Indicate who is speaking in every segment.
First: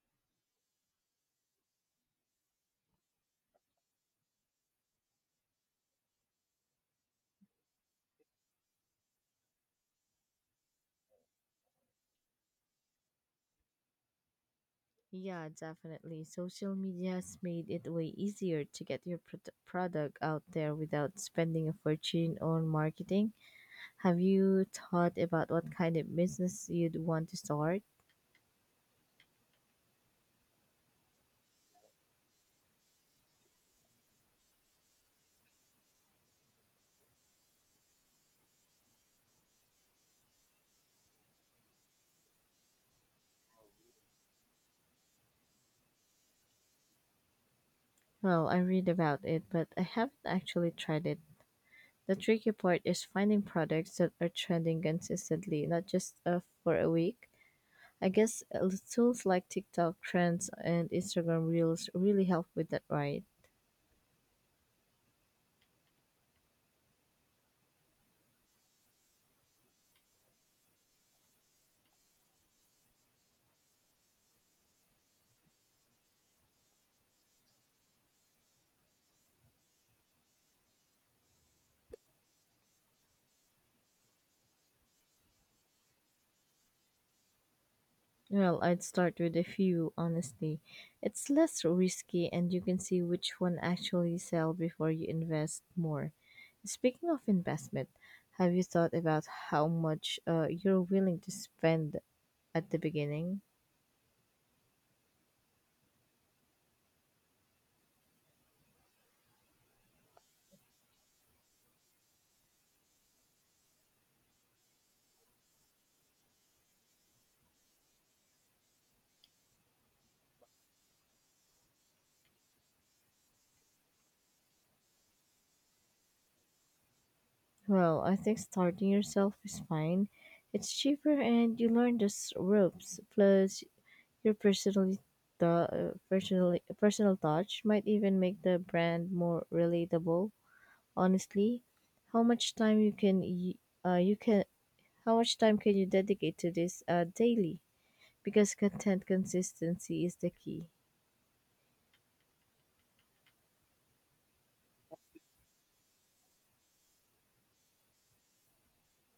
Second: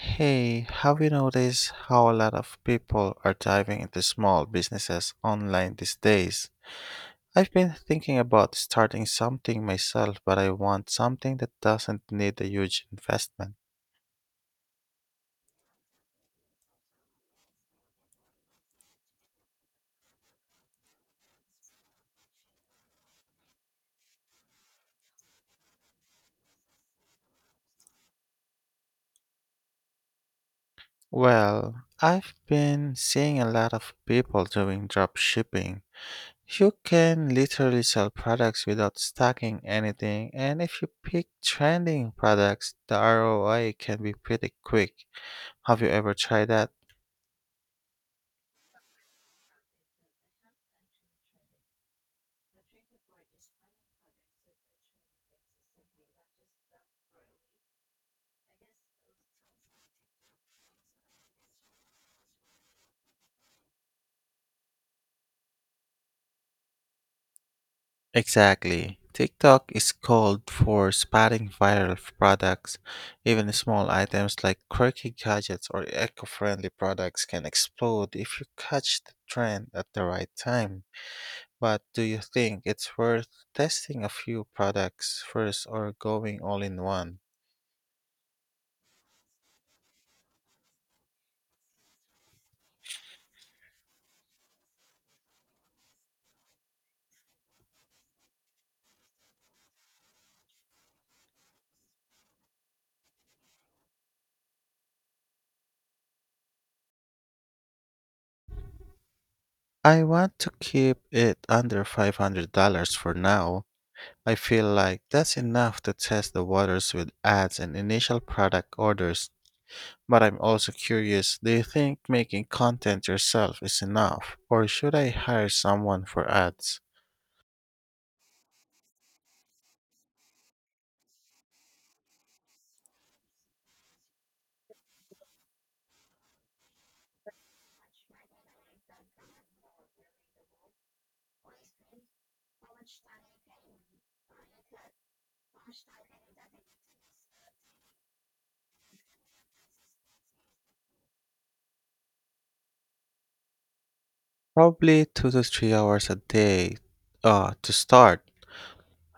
Speaker 1: Hey, have you noticed how a lot of people are diving into small businesses online these days? I've been thinking about starting something myself, but I want something that doesn't need a huge investment.
Speaker 2: Yeah, definitely. Social media has made it way easier to get your product out there without spending a fortune on marketing. Have you thought about what kind of business you'd want to start?
Speaker 1: Well, I've been seeing a lot of people doing drop shipping. You can literally sell products without stocking anything, and if you pick trending products, the ROI can be pretty quick. Have you ever tried that?
Speaker 2: Well, I read about it, but I haven't actually tried it. The tricky part is finding products that are trending consistently, not just for a week. I guess tools like TikTok trends and Instagram Reels really help with that, right?
Speaker 1: Exactly. TikTok is called for spotting products. Even small items like quirky gadgets or eco friendly products can explode if you catch the trend at the right time. But do you think it's worth testing a few products first or going all in one?
Speaker 2: Well, I'd start with a few, honestly. It's less risky and you can see which one actually sell before you invest more. Speaking of investment, have you thought about how much you're willing to spend at the beginning?
Speaker 1: I want to keep it under $500 for now. I feel like that's enough to test the waters with ads and initial product orders. But I'm also curious, do you think making content yourself is enough, or should I hire someone for ads?
Speaker 2: Well, I think starting yourself is fine. It's cheaper and you learn the ropes. Plus, your personally the personally personal touch might even make the brand more relatable, honestly. How much time you can y- you can how much time can you dedicate to this daily, because content consistency is the key?
Speaker 1: Probably 2 to 3 hours a day to start.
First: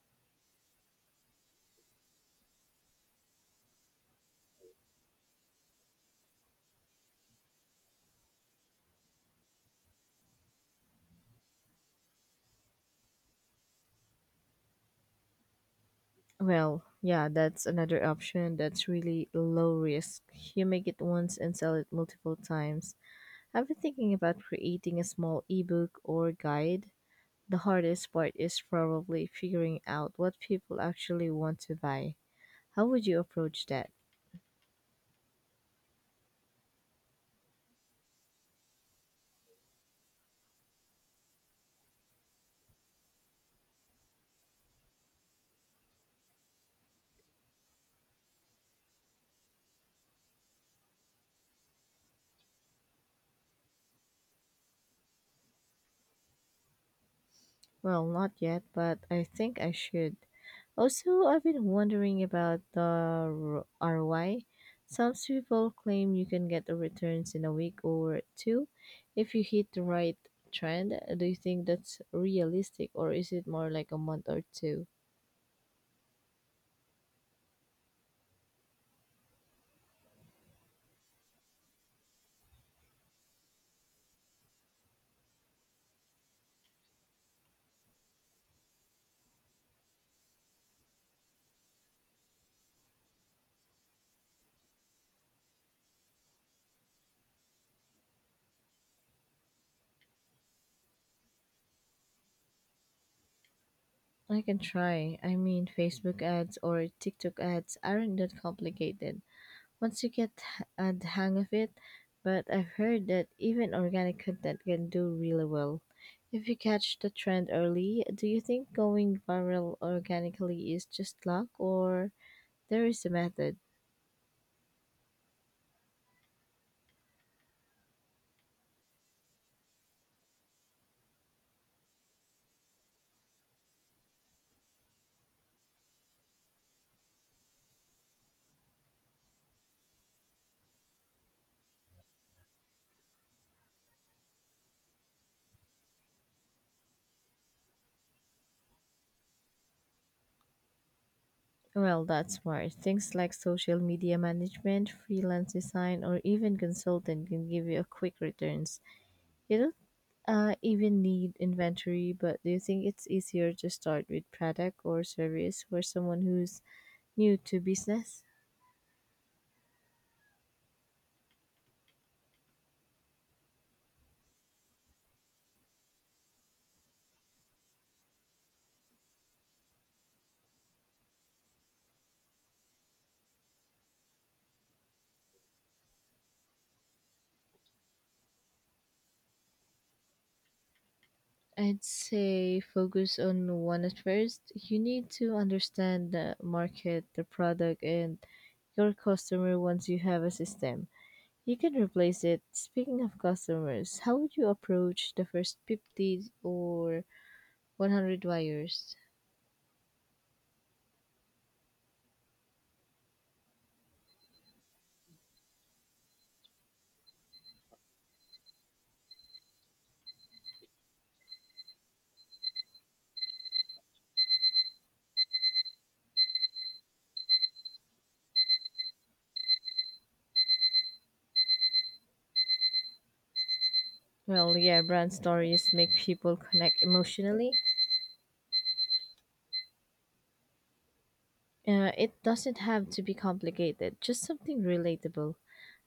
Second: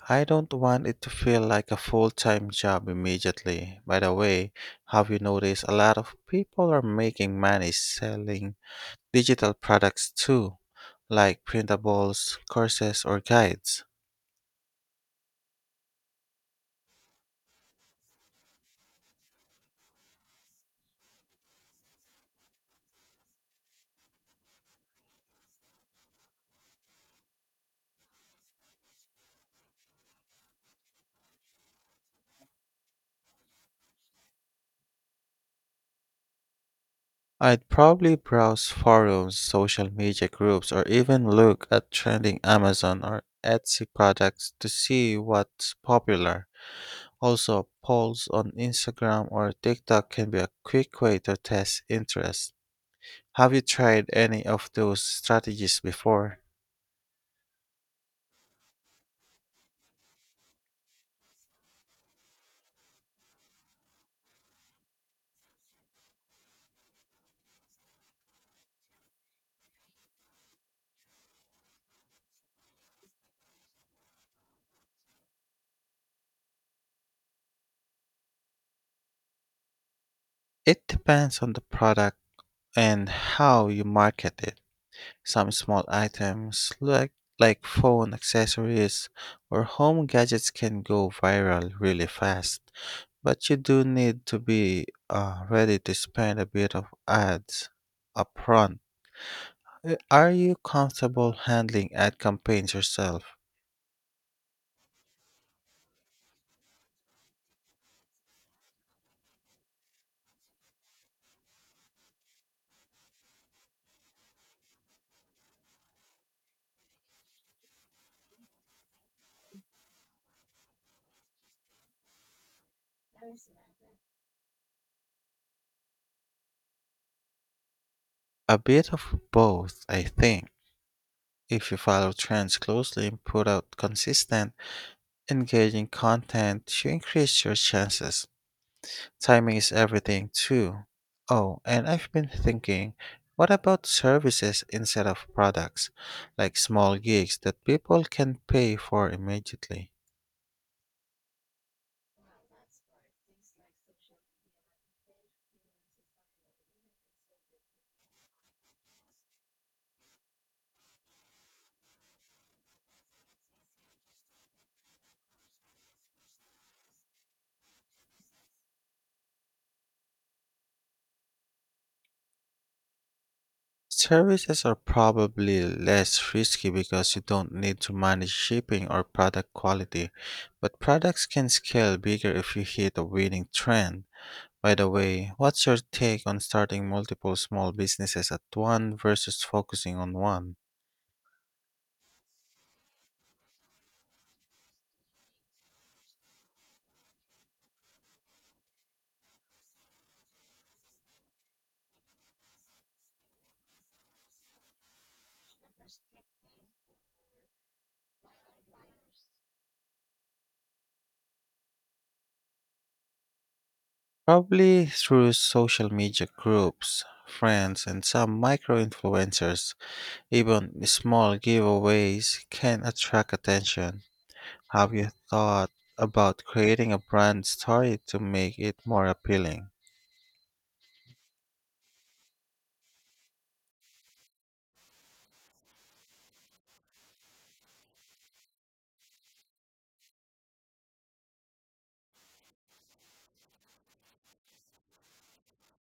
Speaker 1: I don't want it to feel like a full time job immediately. By the way, have you noticed a lot of people are making money selling digital products too, like printables, courses, or guides?
Speaker 2: Well, yeah, that's another option that's really low risk. You make it once and sell it multiple times. I've been thinking about creating a small ebook or guide. The hardest part is probably figuring out what people actually want to buy. How would you approach that?
Speaker 1: I'd probably browse forums, social media groups, or even look at trending Amazon or Etsy products to see what's popular. Also, polls on Instagram or TikTok can be a quick way to test interest. Have you tried any of those strategies before?
Speaker 2: Well, not yet, but I think I should. Also, I've been wondering about the ROI. Some people claim you can get the returns in a week or two if you hit the right trend. Do you think that's realistic or is it more like a month or two?
Speaker 1: It depends on the product and how you market it. Some small items like phone accessories or home gadgets can go viral really fast. But you do need to be ready to spend a bit of ads upfront. Are you comfortable handling ad campaigns yourself?
Speaker 2: I can try. I mean, Facebook ads or TikTok ads aren't that complicated once you get the hang of it, but I've heard that even organic content can do really well. If you catch the trend early, do you think going viral organically is just luck or there is a method?
Speaker 1: A bit of both, I think. If you follow trends closely and put out consistent, engaging content, you increase your chances. Timing is everything, too. Oh, and I've been thinking, what about services instead of products, like small gigs that people can pay for immediately?
Speaker 2: Well, that's smart. Things like social media management, freelance design, or even consultant can give you a quick returns. You don't even need inventory, but do you think it's easier to start with product or service for someone who's new to business?
Speaker 1: Services are probably less risky because you don't need to manage shipping or product quality, but products can scale bigger if you hit a winning trend. By the way, what's your take on starting multiple small businesses at one versus focusing on one?
Speaker 2: I'd say focus on one at first. You need to understand the market, the product, and your customer once you have a system. You can replace it. Speaking of customers, how would you approach the first 50 or 100 wires?
Speaker 1: Probably through social media groups, friends, and some micro influencers. Even small giveaways can attract attention. Have you thought about creating a brand story to make it more appealing?
Speaker 2: Well, yeah, brand stories make people connect emotionally. It doesn't have to be complicated, just something relatable.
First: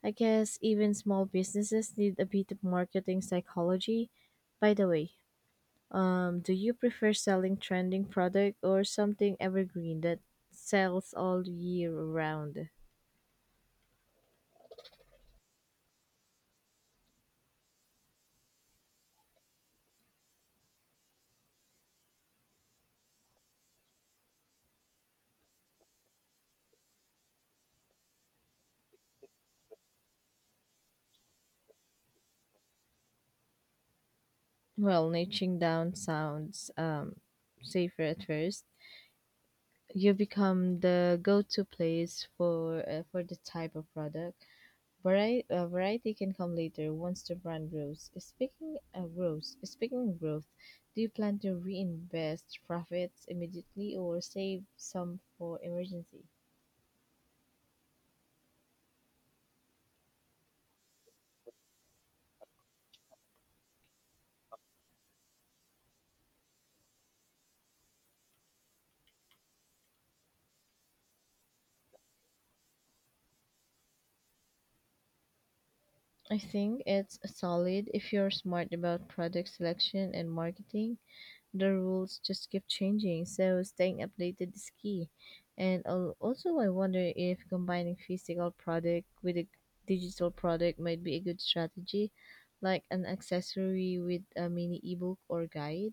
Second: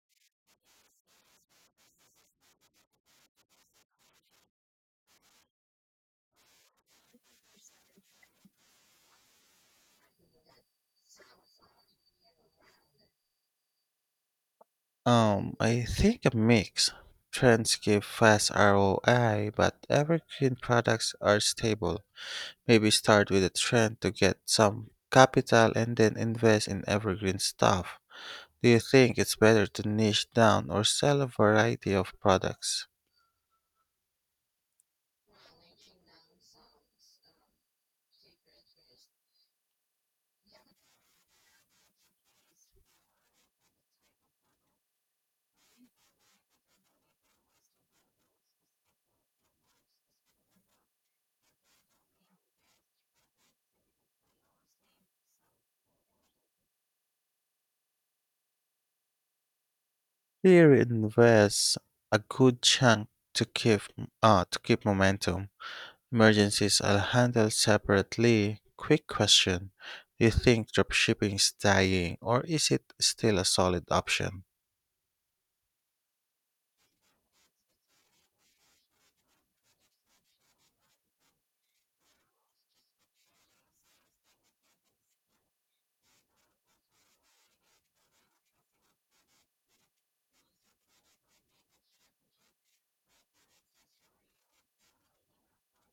Speaker 2: I guess even small businesses need a bit of marketing psychology. By the way, do you prefer selling trending product or something evergreen that sells all year round?
Speaker 1: I think a mix. Trends give fast ROI, but evergreen products are stable. Maybe start with a trend to get some capital and then invest in evergreen stuff. Do you think it's better to niche down or sell a variety of products?
Speaker 2: Well, niching down sounds safer at first. You become the go-to place for the type of product. Variety can come later once the brand grows. Speaking of growth, do you plan to reinvest profits immediately or save some for emergency?
Speaker 1: Here invest a good chunk to keep momentum. Emergencies are handled separately. Quick question. Do you think dropshipping is dying or is it still a solid option?
Speaker 2: I think it's solid if you're smart about product selection and marketing. The rules just keep changing, so staying updated is key. Also, I wonder if combining physical product with a digital product might be a good strategy, like an accessory with a mini ebook or guide.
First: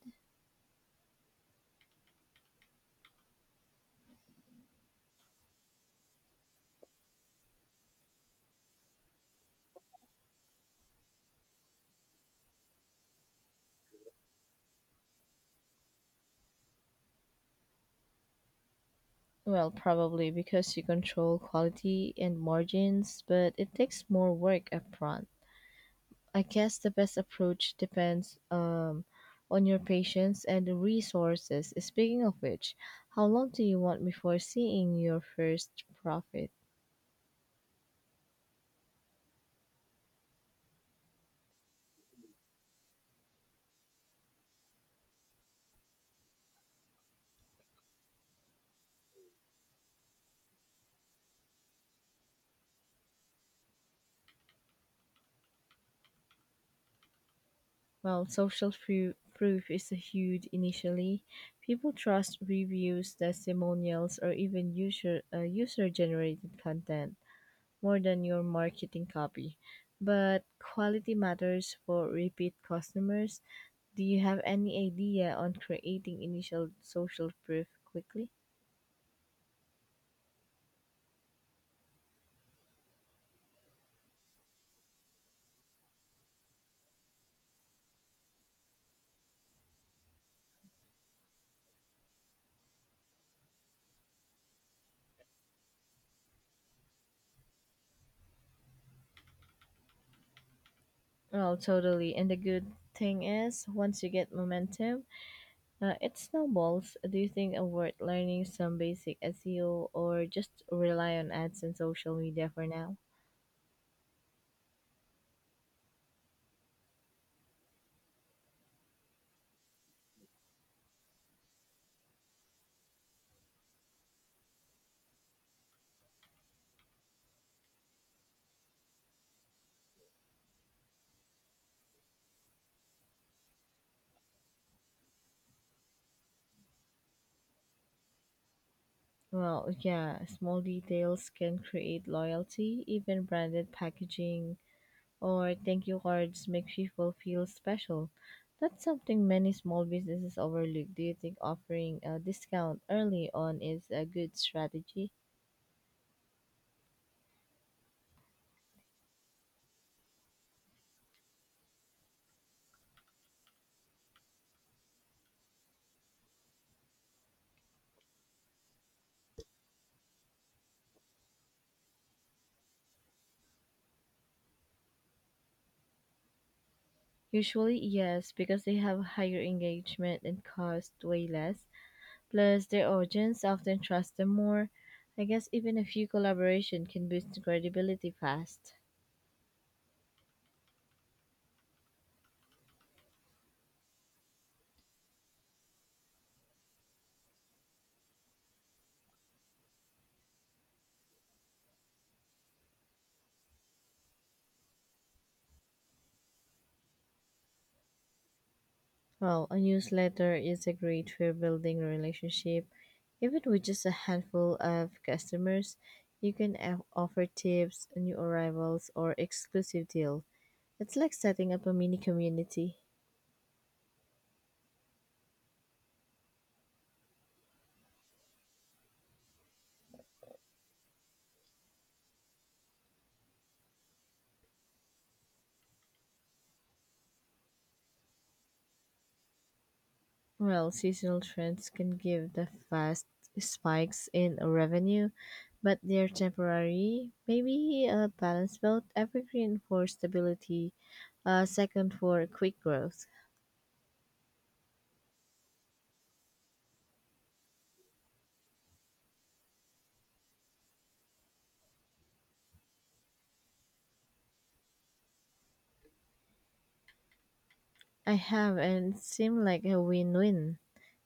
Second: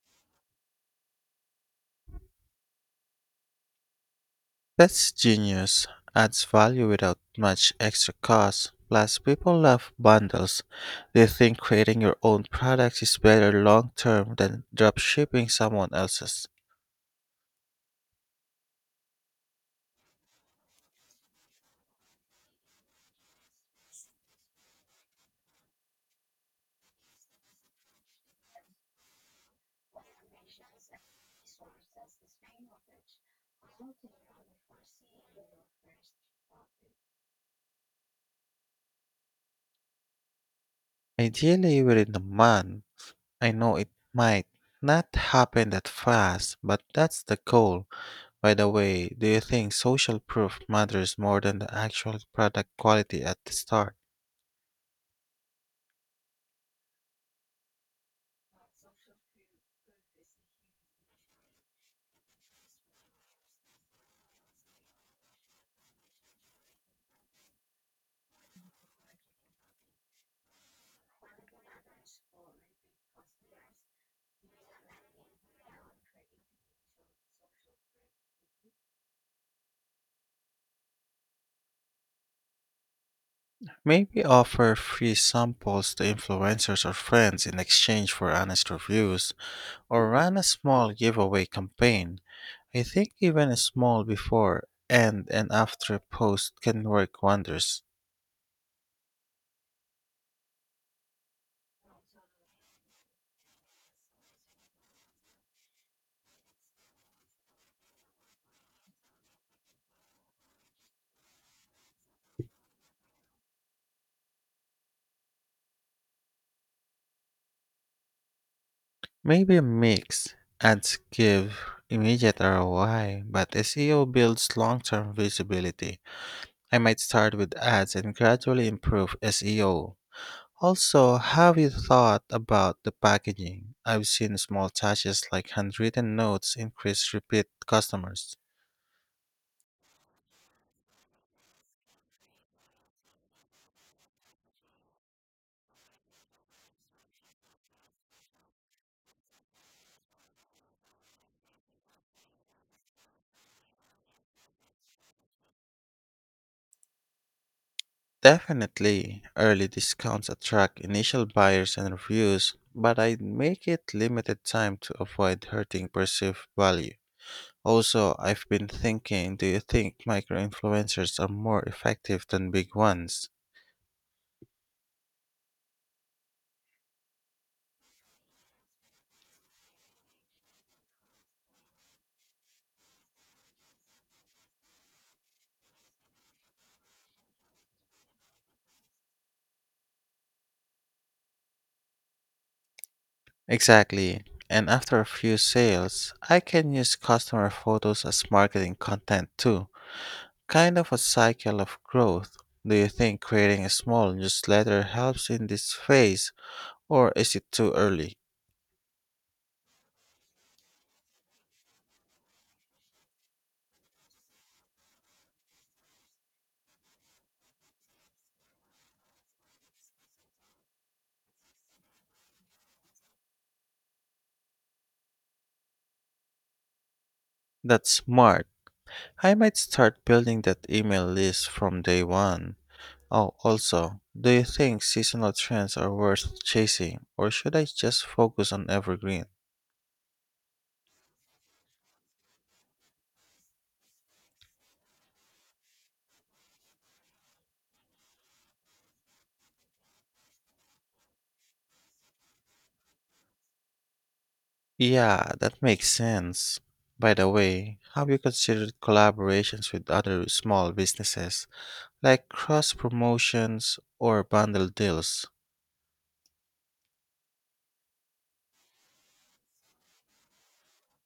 Speaker 1: That's genius. Adds value without much extra cost. Plus, people love bundles. They think creating your own products is better long term than dropshipping someone else's.
Speaker 2: Well, probably because you control quality and margins, but it takes more work upfront. I guess the best approach depends on your patience and the resources. Speaking of which, how long do you want before seeing your first profit?
Speaker 1: Ideally, within a month. I know it might not happen that fast, but that's the goal. By the way, do you think social proof matters more than the actual product quality at the start?
Speaker 2: Well, social proof is a huge initially. People trust reviews, testimonials, or even user generated content more than your marketing copy. But quality matters for repeat customers. Do you have any idea on creating initial social proof quickly?
Speaker 1: Maybe offer free samples to influencers or friends in exchange for honest reviews, or run a small giveaway campaign. I think even a small before and after post can work wonders.
Speaker 2: Well, totally. And the good thing is, once you get momentum, it snowballs. Do you think worth learning some basic SEO or just rely on ads and social media for now?
Speaker 1: Maybe a mix. Ads give immediate ROI, but SEO builds long term visibility. I might start with ads and gradually improve SEO. Also, have you thought about the packaging? I've seen small touches like handwritten notes increase repeat customers.
Speaker 2: Well, yeah, small details can create loyalty, even branded packaging or thank you cards make people feel special. That's something many small businesses overlook. Do you think offering a discount early on is a good strategy?
Speaker 1: Definitely, early discounts attract initial buyers and reviews, but I'd make it limited time to avoid hurting perceived value. Also, I've been thinking, do you think micro influencers are more effective than big ones?
Speaker 2: Usually, yes, because they have higher engagement and cost way less. Plus, their audience often trust them more. I guess even a few collaboration can boost credibility fast.
Speaker 1: Exactly. And after a few sales, I can use customer photos as marketing content too. Kind of a cycle of growth. Do you think creating a small newsletter helps in this phase, or is it too early?
Speaker 2: Well, a newsletter is a great for building a relationship. Even with just a handful of customers, you can offer tips, new arrivals, or exclusive deals. It's like setting up a mini community.
Speaker 1: That's smart. I might start building that email list from day one. Oh, also, do you think seasonal trends are worth chasing, or should I just focus on evergreen?
Speaker 2: Well, seasonal trends can give the fast spikes in revenue, but they're temporary. Maybe a balance belt, evergreen for stability, a second for quick growth.
Speaker 1: Yeah, that makes sense. By the way, have you considered collaborations with other small businesses, like cross promotions or bundle deals?
Speaker 2: I have, and it seemed like a win-win,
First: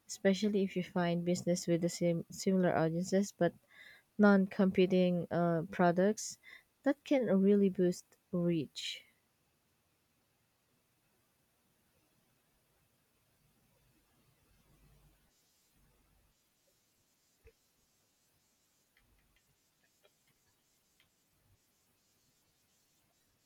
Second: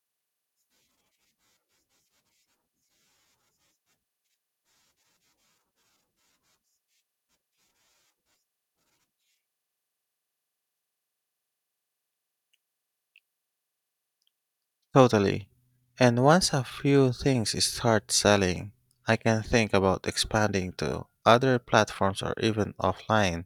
Speaker 2: especially if you find business with the same similar audiences but non-competing products that can really boost reach.
Speaker 1: Totally. And once a few things start selling, I can think about expanding to other platforms or even offline.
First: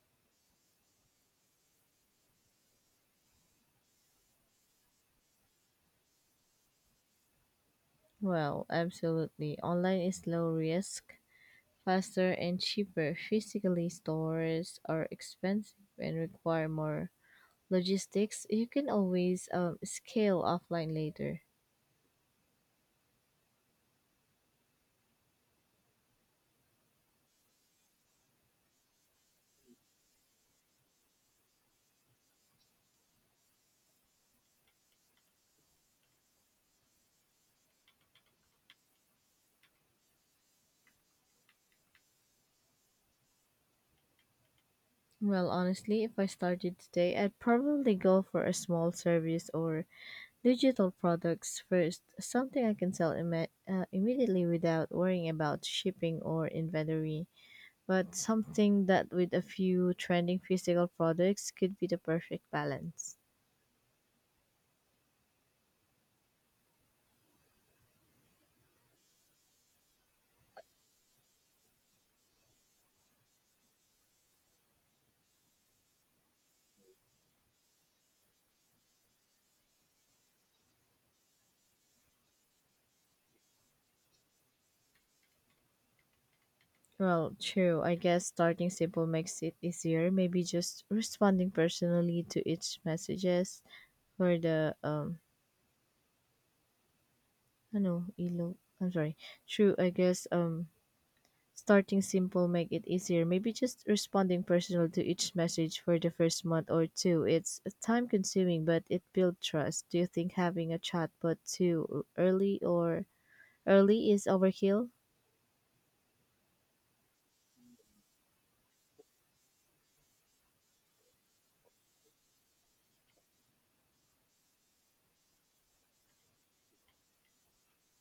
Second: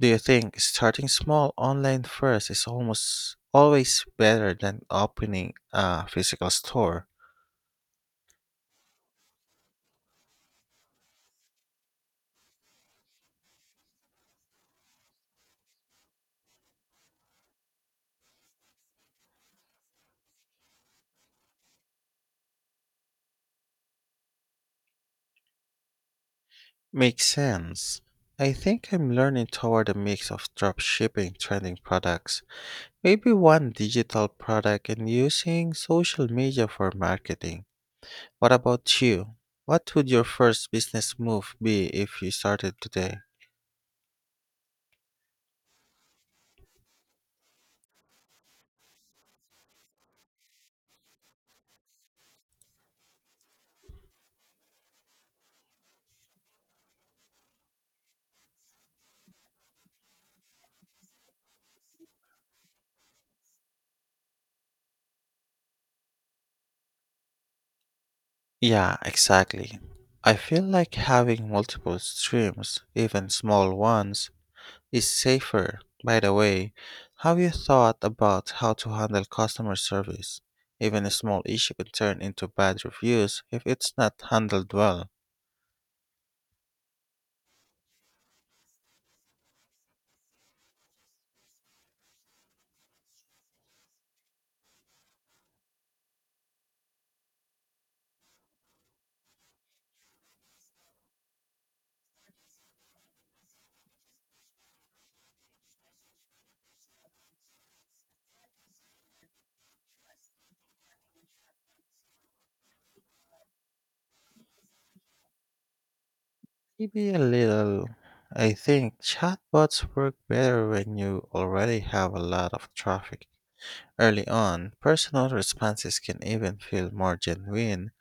Speaker 1: Do you think starting small online first is almost always better than opening a physical store?
Speaker 2: Well, absolutely, online is low risk, faster and cheaper. Physically stores are expensive and require more logistics. You can always scale offline later.
Speaker 1: Makes sense. I think I'm learning toward a mix of dropshipping trending products, maybe one digital product and using social media for marketing. What about you? What would your first business move be if you started today?
Speaker 2: Well, honestly, if I started today, I'd probably go for a small service or digital products first, something I can sell immediately without worrying about shipping or inventory, but something that with a few trending physical products could be the perfect balance.
Speaker 1: Yeah, exactly. I feel like having multiple streams, even small ones, is safer. By the way, have you thought about how to handle customer service? Even a small issue can turn into bad reviews if it's not handled well.
Speaker 2: Well, true. I guess starting simple makes it easier. Maybe just responding personally to each messages for the I know elo. I'm sorry. True. I guess starting simple make it easier. Maybe just responding personal to each message for the first month or two. It's time consuming, but it builds trust. Do you think having a chatbot too early or early is overkill?
Speaker 1: Maybe a little. I think chatbots work better when you already have a lot of traffic. Early on, personal responses can even feel more genuine,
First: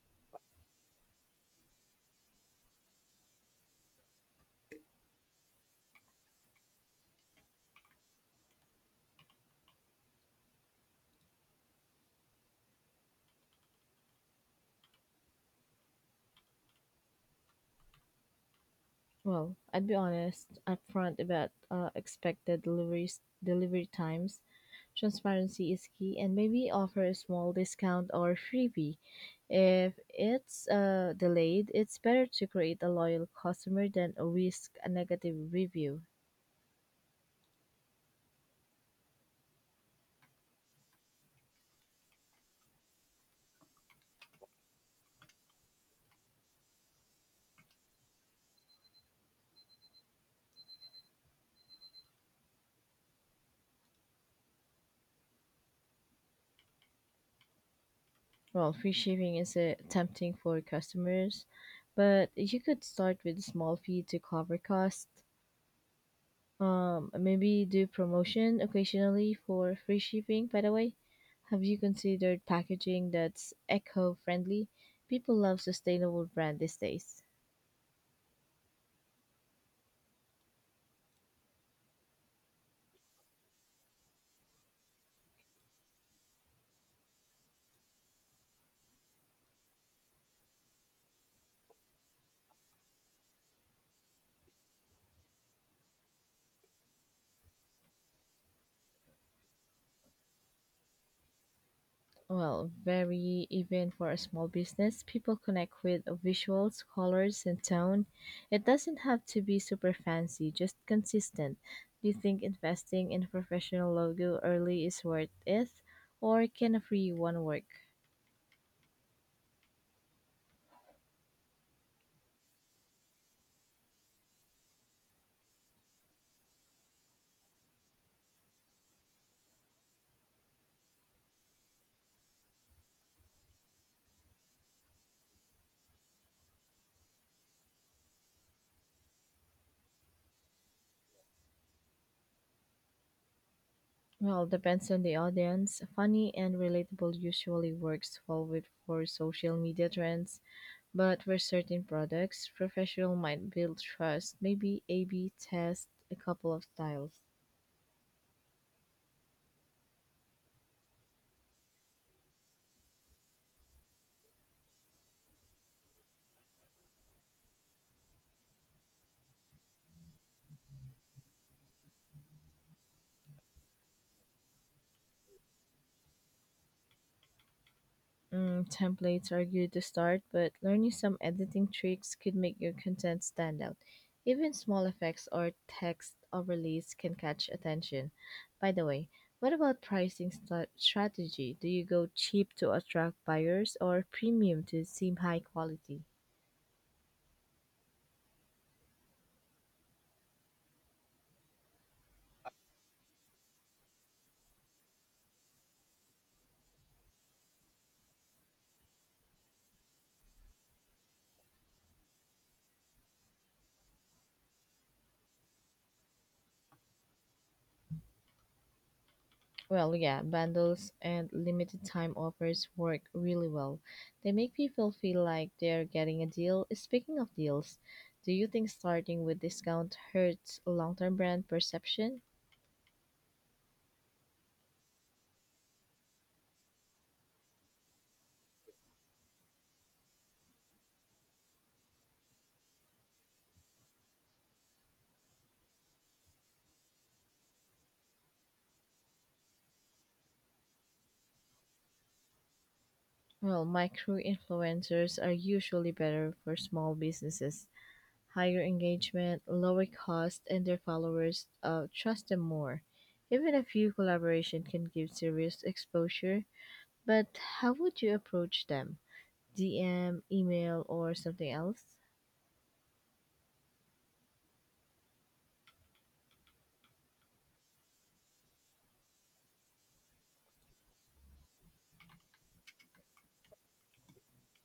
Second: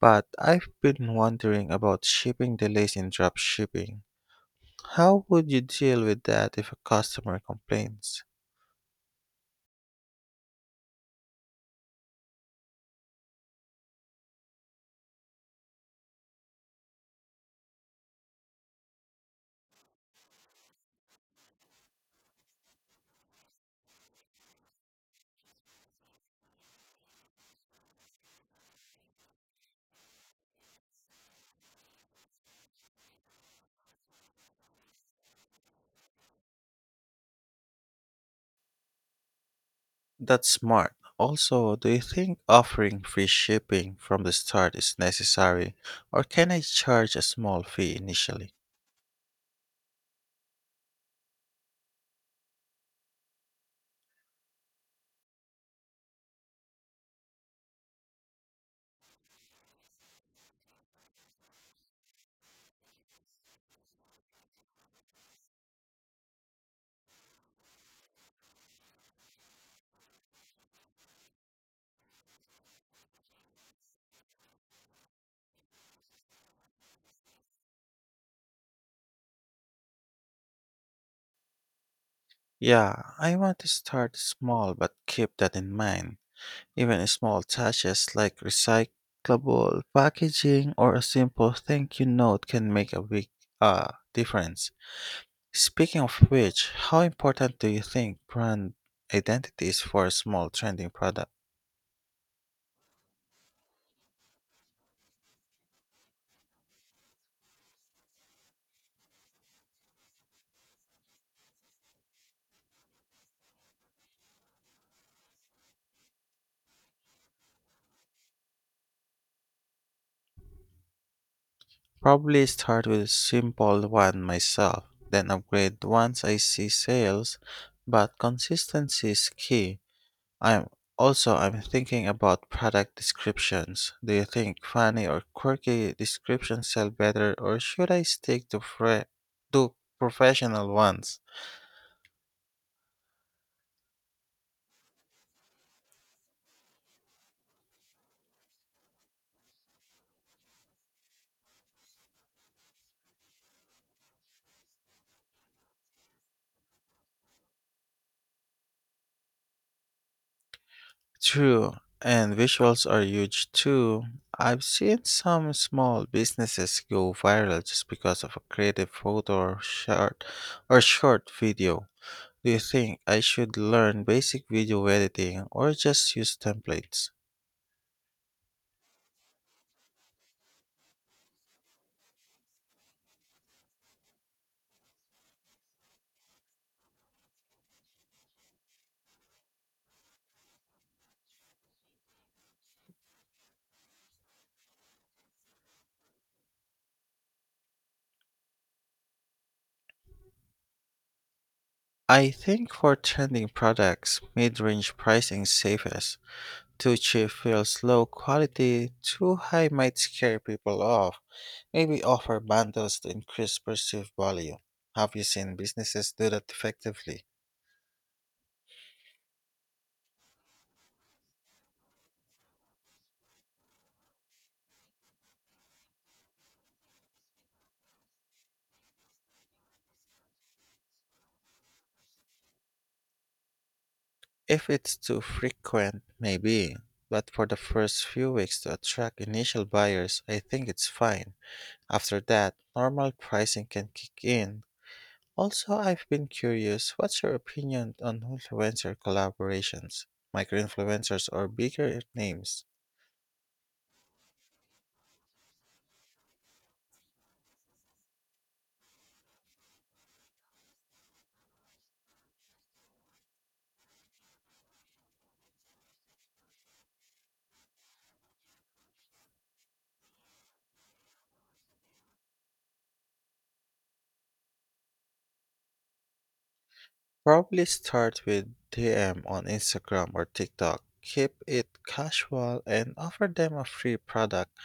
Speaker 1: but I've been wondering about shipping delays in drop shipping. How would you deal with that if a customer complains?
Speaker 2: Well, I'd be honest upfront about delivery times. Transparency is key, and maybe offer a small discount or freebie. If it's delayed, it's better to create a loyal customer than risk a negative review.
Speaker 1: That's smart. Also, do you think offering free shipping from the start is necessary, or can I charge a small fee initially?
Speaker 2: Well, free shipping is tempting for customers, but you could start with a small fee to cover costs. Maybe do promotion occasionally for free shipping. By the way, have you considered packaging that's eco-friendly? People love sustainable brand these days.
Speaker 1: Yeah, I want to start small but keep that in mind. Even small touches like recyclable packaging or a simple thank you note can make a big uh, difference. Speaking of which, how important do you think brand identity is for a small trending product?
Speaker 2: Well, very, even for a small business, people connect with visuals, colors, and tone. It doesn't have to be super fancy, just consistent. Do you think investing in a professional logo early is worth it, or can a free one work?
Speaker 1: Probably start with a simple one myself, then upgrade once I see sales, but consistency is key. I'm I'm thinking about product descriptions. Do you think funny or quirky descriptions sell better or should I stick to to professional ones?
Speaker 2: Well, depends on the audience. Funny and relatable usually works well with for social media trends, but for certain products, professional might build trust. Maybe A/B test a couple of styles.
Speaker 1: True, and visuals are huge too. I've seen some small businesses go viral just because of a creative photo or short video. Do you think I should learn basic video editing or just use templates?
Speaker 2: Templates are good to start, but learning some editing tricks could make your content stand out. Even small effects or text overlays can catch attention. By the way, what about pricing strategy? Do you go cheap to attract buyers or premium to seem high quality?
Speaker 1: I think for trending products, mid-range pricing is safest. Too cheap feels low quality, too high might scare people off. Maybe offer bundles to increase perceived value. Have you seen businesses do that effectively?
Speaker 2: Well, yeah, bundles and limited time offers work really well. They make people feel like they're getting a deal. Speaking of deals, do you think starting with discount hurts long term brand perception?
Speaker 1: If it's too frequent, maybe. But for the first few weeks to attract initial buyers, I think it's fine. After that, normal pricing can kick in. Also, I've been curious, what's your opinion on influencer collaborations? Micro-influencers or bigger names?
Speaker 2: Well, micro influencers are usually better for small businesses. Higher engagement, lower cost, and their followers trust them more. Even a few collaboration can give serious exposure, but how would you approach them? DM, email, or something else?
Speaker 1: Probably start with DM on Instagram or TikTok. Keep it casual and offer them a free product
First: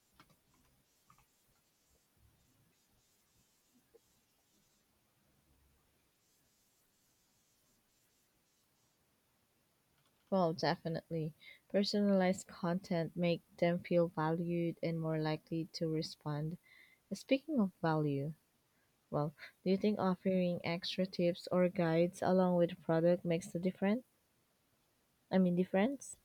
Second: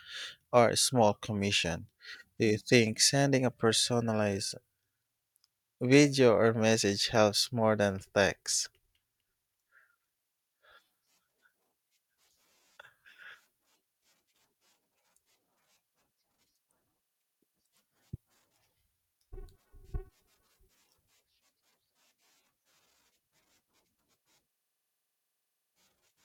Speaker 1: or a small commission. Do you think sending a personalized video or message helps more than text?
Speaker 2: Well, definitely. Personalized content make them feel valued and more likely to respond. Speaking of value, well, do you think offering extra tips or guides along with product makes a difference? I mean difference?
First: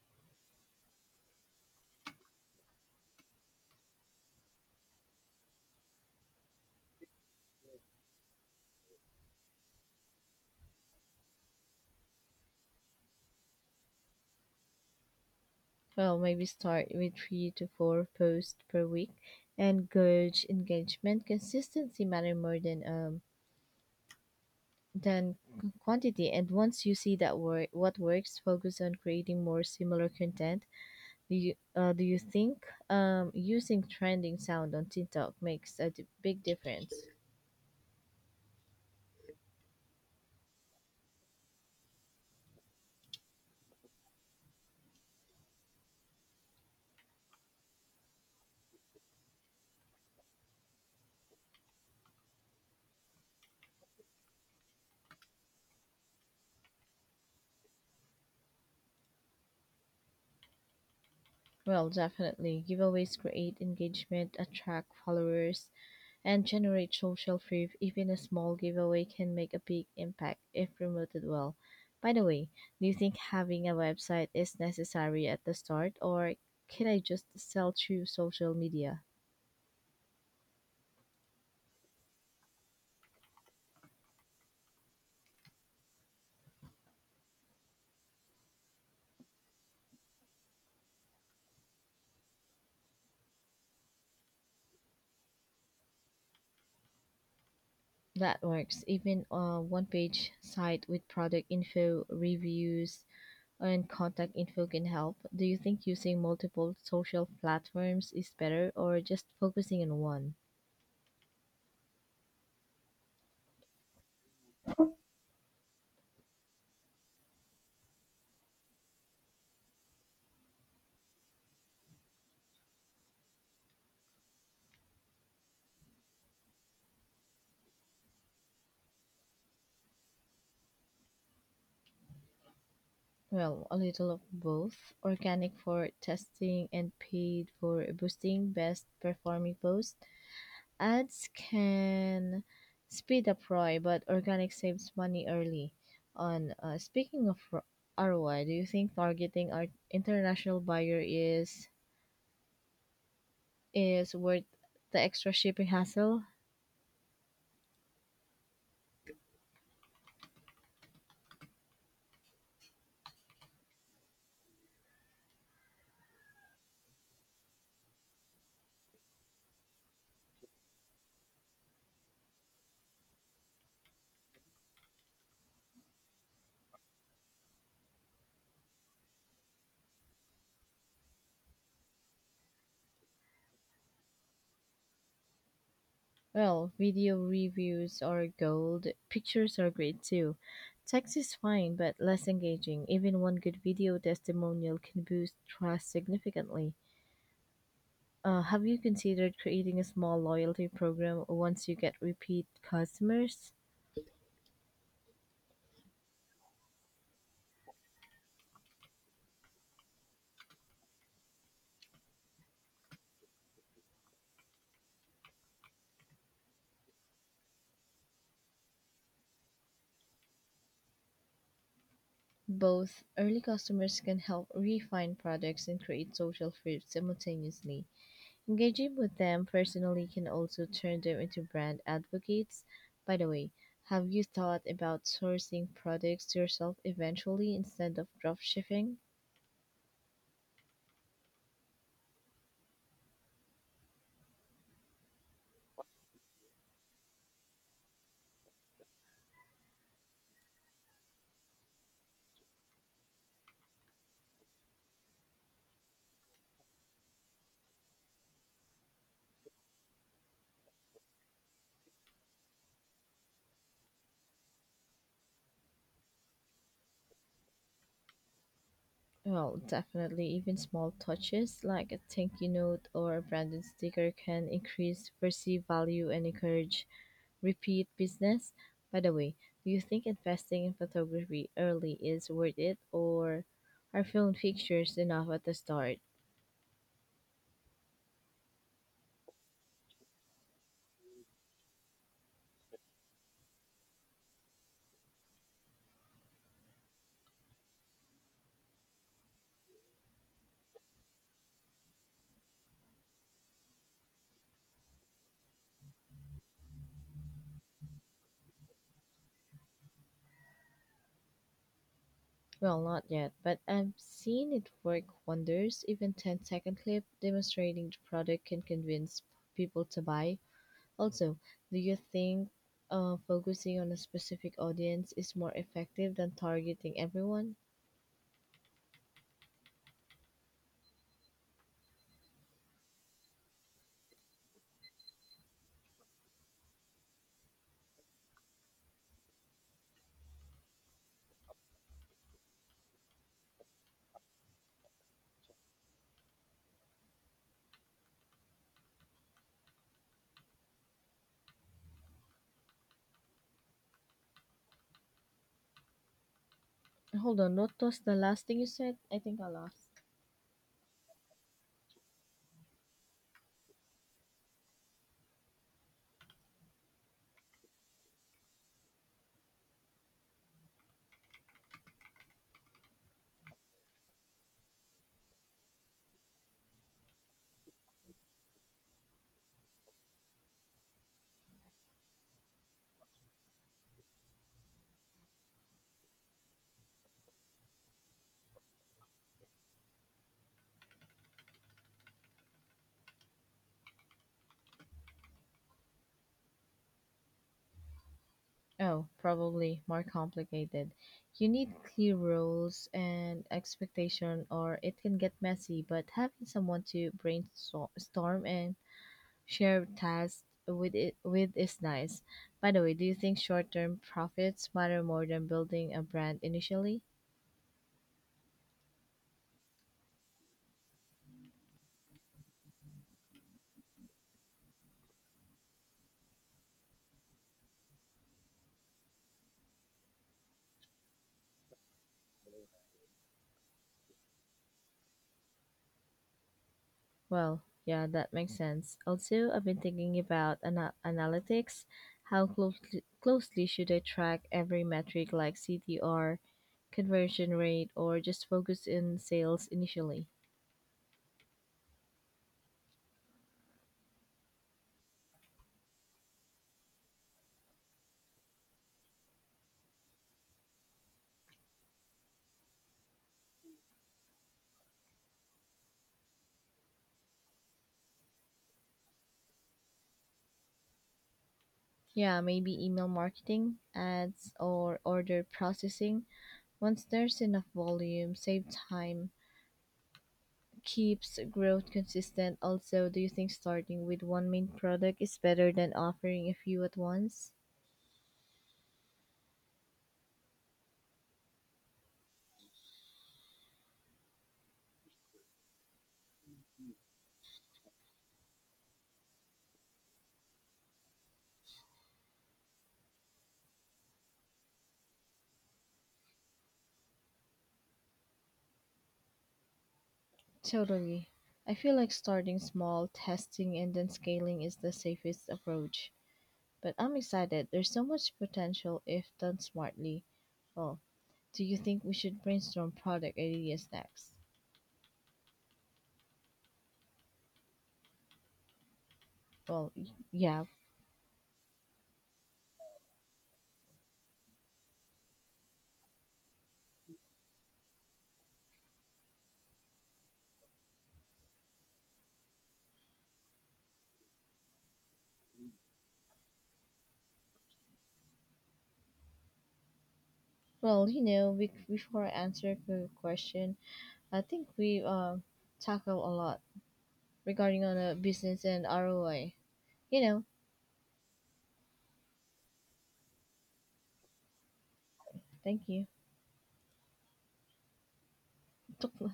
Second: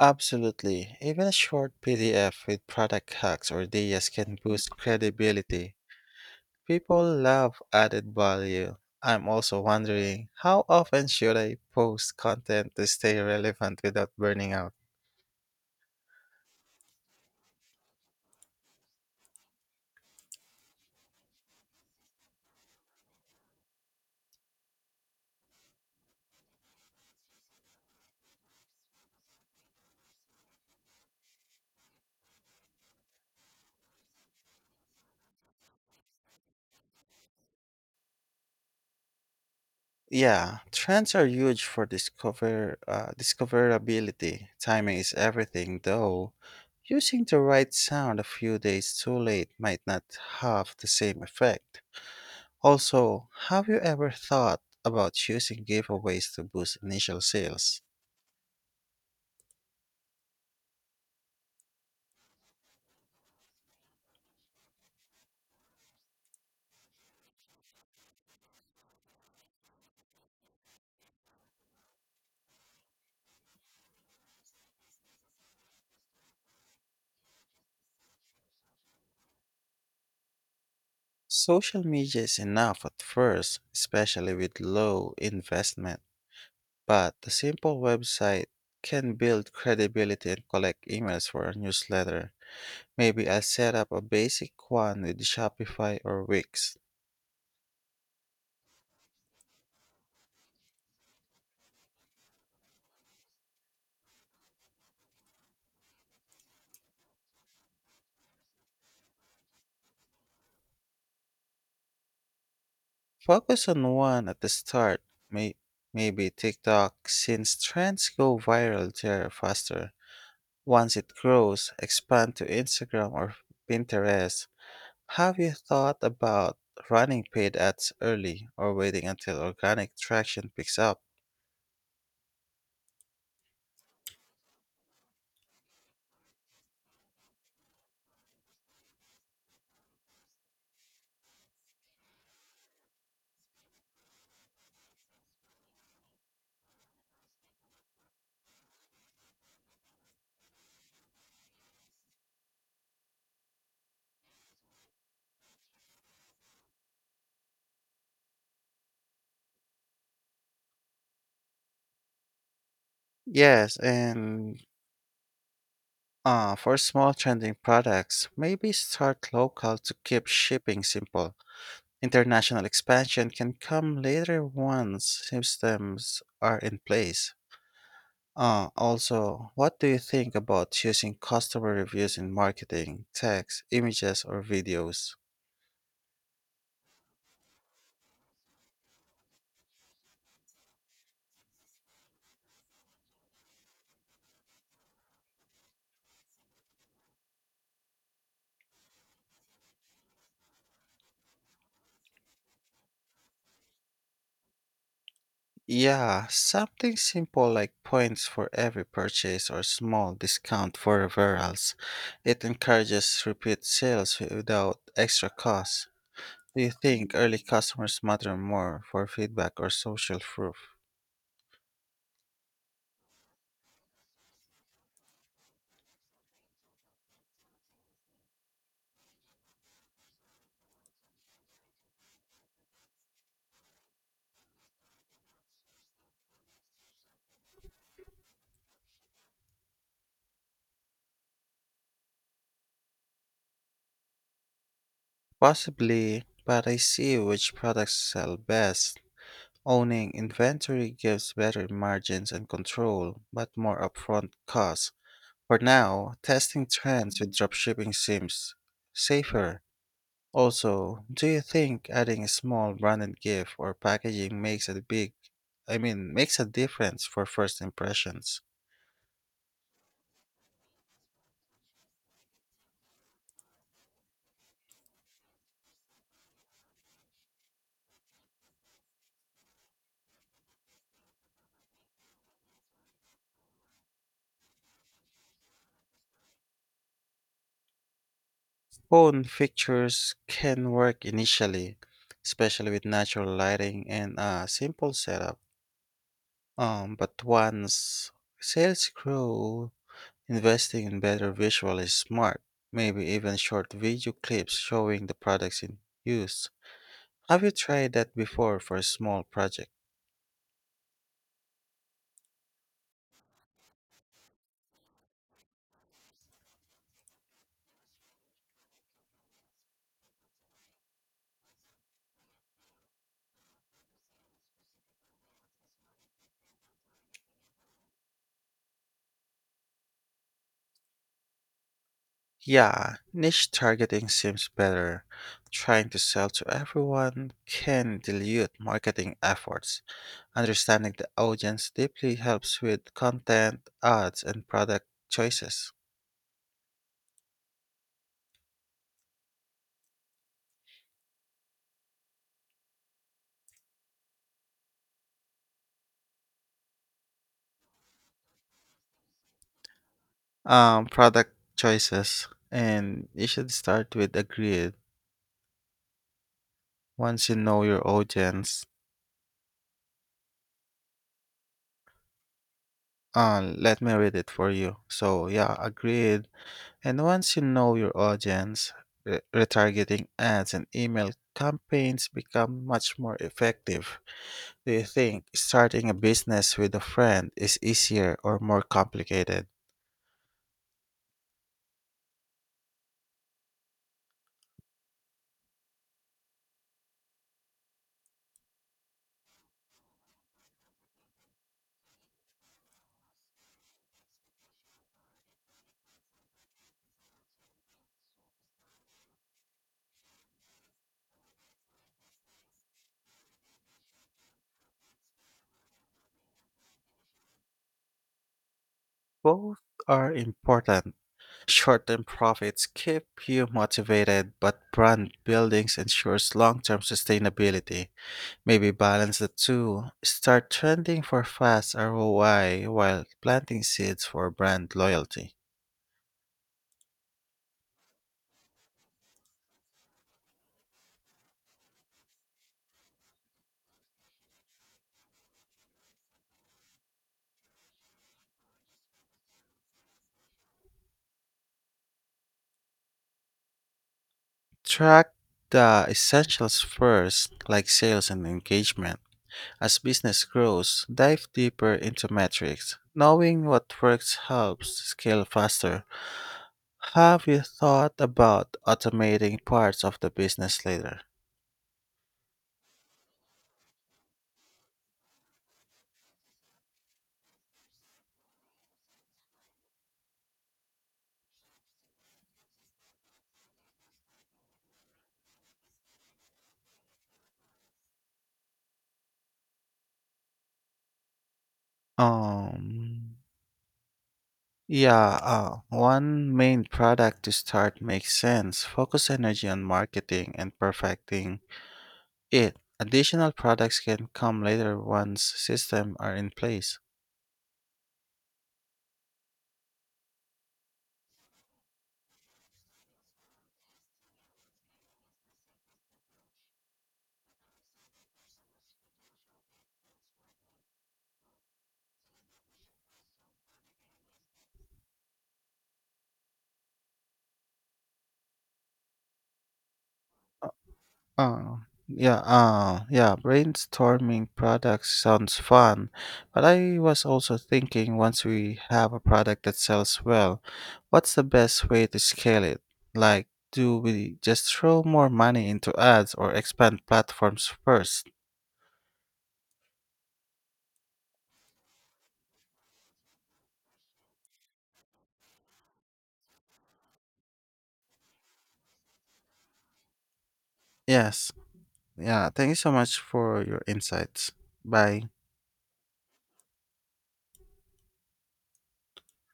Speaker 1: Absolutely. Even a short PDF with product hacks or ideas can boost credibility. People love added value. I'm also wondering, how often should I post content to stay relevant without burning out?
Speaker 2: Well, maybe start with 3 to 4 posts per week and gauge engagement. Consistency matter more than than quantity. And once you see that what works, focus on creating more similar content. Do you think using trending sound on TikTok makes a big difference?
Speaker 1: Yeah, trends are huge for discoverability. Timing is everything, though. Using the right sound a few days too late might not have the same effect. Also, have you ever thought about using giveaways to boost initial sales?
Speaker 2: Well, definitely. Giveaways create engagement, attract followers, and generate social proof. Even a small giveaway can make a big impact if promoted well. By the way, do you think having a website is necessary at the start, or can I just sell through social media?
Speaker 1: Social media is enough at first, especially with low investment, but a simple website can build credibility and collect emails for a newsletter. Maybe I'll set up a basic one with Shopify or Wix.
Speaker 2: That works. Even a one page site with product info, reviews, and contact info can help. Do you think using multiple social platforms is better or just focusing on one?
Speaker 1: Focus on one at the start, may- maybe TikTok, since trends go viral there faster. Once it grows, expand to Instagram or Pinterest. Have you thought about running paid ads early or waiting until organic traction picks up?
Speaker 2: Well, a little of both, organic for testing and paid for boosting best performing posts. Ads can speed up ROI, but organic saves money early on. Speaking of ROI, do you think targeting our international buyer is worth the extra shipping hassle?
Speaker 1: Yes, and for small trending products, maybe start local to keep shipping simple. International expansion can come later once systems are in place. Also, what do you think about using customer reviews in marketing, text, images, or videos?
Speaker 2: Well, video reviews are gold. Pictures are great too. Text is fine, but less engaging. Even one good video testimonial can boost trust significantly. Have you considered creating a small loyalty program once you get repeat customers?
Speaker 1: Yeah, something simple like points for every purchase or small discount for referrals. It encourages repeat sales without extra costs. Do you think early customers matter more for feedback or social proof?
Speaker 2: Both early customers can help refine products and create social fruit simultaneously. Engaging with them personally can also turn them into brand advocates. By the way, have you thought about sourcing products yourself eventually instead of drop shipping?
Speaker 1: Possibly, but I see which products sell best. Owning inventory gives better margins and control, but more upfront costs. For now, testing trends with dropshipping seems safer. Also, do you think adding a small branded gift or packaging makes a big I mean makes a difference for first impressions?
Speaker 2: Well, definitely, even small touches like a thank you note or a branded sticker can increase perceived value and encourage repeat business. By the way, do you think investing in photography early is worth it, or are film pictures enough at the start?
Speaker 1: Phone pictures can work initially, especially with natural lighting and a simple setup. But once sales grow, investing in better visual is smart. Maybe even short video clips showing the products in use. Have you tried that before for a small project?
Speaker 2: Well, not yet, but I've seen it work wonders. Even ten-second clip demonstrating the product can convince people to buy. Also, do you think focusing on a specific audience is more effective than targeting everyone?
Speaker 1: Yeah, niche targeting seems better. Trying to sell to everyone can dilute marketing efforts. Understanding the audience deeply helps with content, ads, and product choices.
Speaker 2: Hold on, what was the last thing you said? I think I lost.
Speaker 1: Product choices, and you should start with agreed. Once you know your audience, let me read it for you. So yeah, agreed. And once you know your audience, retargeting ads and email campaigns become much more effective. Do you think starting a business with a friend is easier or more complicated?
Speaker 2: Oh, probably more complicated. You need clear rules and expectation or it can get messy, but having someone to brainstorm and share tasks with it with is nice. By the way, do you think short-term profits matter more than building a brand initially?
Speaker 1: Both are important. Short term profits keep you motivated, but brand building ensures long term sustainability. Maybe balance the two. Start trending for fast ROI while planting seeds for brand loyalty.
Speaker 2: Well, yeah, that makes sense. Also, I've been thinking about analytics. How closely should I track every metric like CTR, conversion rate or just focus in sales initially.
Speaker 1: Track the essentials first, like sales and engagement. As business grows, dive deeper into metrics. Knowing what works helps scale faster. Have you thought about automating parts of the business later?
Speaker 2: Yeah, maybe email marketing, ads, or order processing. Once there's enough volume, save time, keeps growth consistent. Also, do you think starting with one main product is better than offering a few at once?
Speaker 1: Um, yeah, one main product to start makes sense. Focus energy on marketing and perfecting it. Additional products can come later once systems are in place.
Speaker 2: Totally. I feel like starting small, testing, and then scaling is the safest approach. But I'm excited. There's so much potential if done smartly. Well, do you think we should brainstorm product ideas next? Well, yeah.
Speaker 1: Oh, yeah, brainstorming products sounds fun, but I was also thinking, once we have a product that sells well, what's the best way to scale it? Like, do we just throw more money into ads or expand platforms first?
Speaker 2: Well, before I answer the question, I think we tackle a lot regarding on a business and ROI. You know,
Speaker 1: Yes, yeah, thank you so much for your insights. Bye.
Speaker 2: thank you.